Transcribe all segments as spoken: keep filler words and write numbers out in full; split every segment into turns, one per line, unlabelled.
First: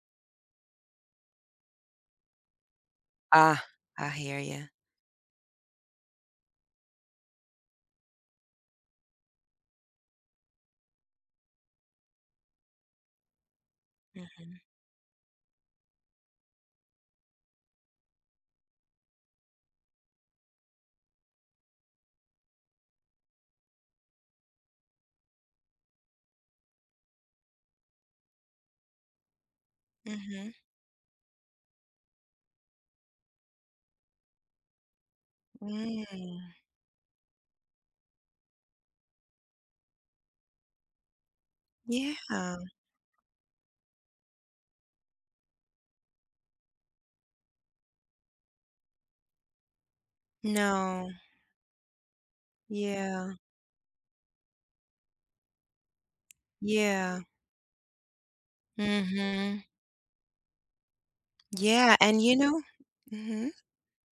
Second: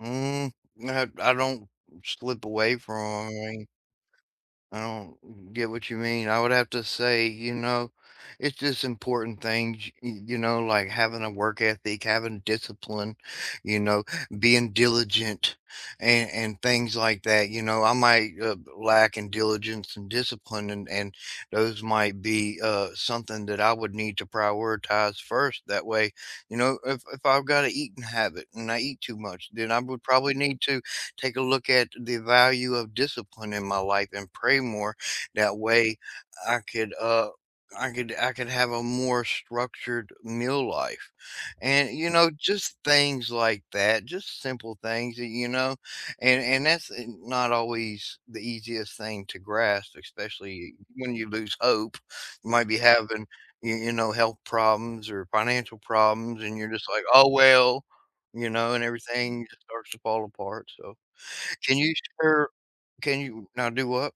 Mm, [unintelligible] I don't slip away
Ah,
from
I hear you.
I don't get what you mean, I would have to say, you know, it's just important things, y y you know, like having a work ethic, having discipline, you know,
Mhm.
being diligent. And and things like that, you know, I might, uh, lack in diligence and discipline and and those might be, uh, something that I would need to prioritize first, that way, you know, if if I've got an eating habit and I eat too much, then I would probably
Mhm.
need to take a look at the value of discipline in my life and pray more, that way,
Mm.
I could, uh, I could I could have a more structured meal life. And, you know,
Yeah.
just things like that, just simple things that you know? And and that's, uh, not always the easiest thing to grasp, especially
No.
when you lose hope, you might be having,
Yeah.
you you know, health problems or financial problems and you're just like,
Yeah.
"Oh well," you know, and everything just
Mhm.
starts to fall apart, so, can you
Yeah, and you
share
know
can you
mhm?
now do what?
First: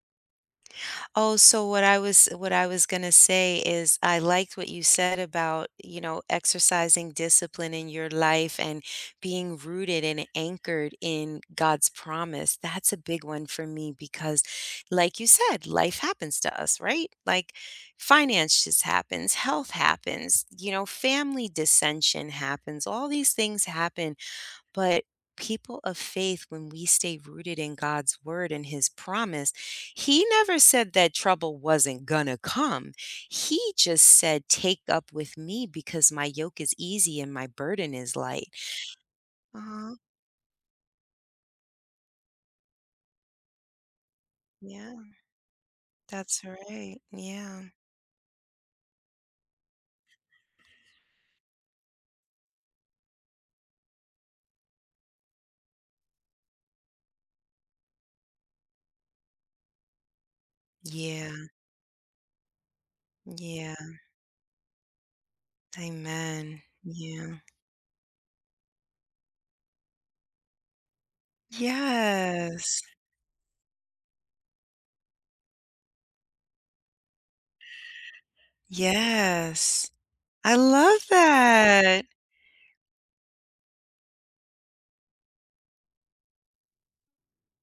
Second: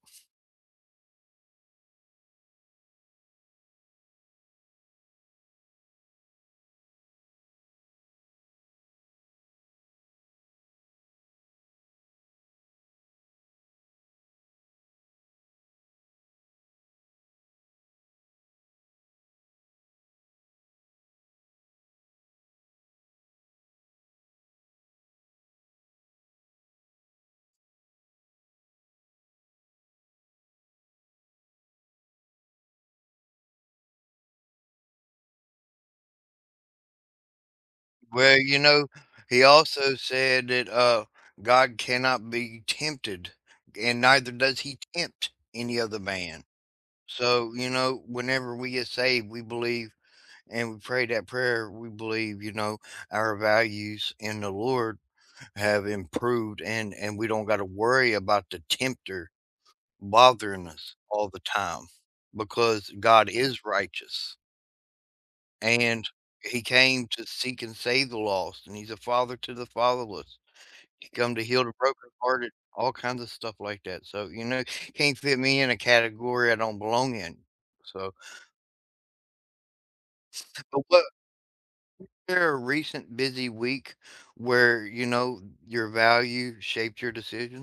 Oh, so what I was what I was gonna say is I liked what you said about, you know, exercising discipline in your life and being rooted and anchored in God's promise, that's a big one for me because like you said, life happens to us, right? Like finances happens, health happens, you know, family dissension happens, all these things happen. But people of faith, when we stay rooted in God's word and His promise, he never said that trouble wasn't gonna come, he just said take up with me because my yoke is easy and my burden is
Well,
light.
you know, he
Uh-huh?
also said that, uh, God cannot be tempted, and neither does he
Yeah.
tempt any other
That's
man.
right,
So,
yeah.
you know, whenever we get saved, we believe and we pray that prayer, we believe, you know, our values in the Lord have improved and and we don't got to worry about the tempter bothering us all
Yeah.
the time because God is
Yeah.
righteous. And he
Amen,
came to
yeah.
seek and save the lost, and he's a father to the fatherless. He come to heal the brokenhearted,
Yes.
all kinds of stuff like that, so, you know, can't fit me in a category I don't belong in, so
Yes. I
But
love
what
that!
There a recent busy week where, you know, your value shaped your decision?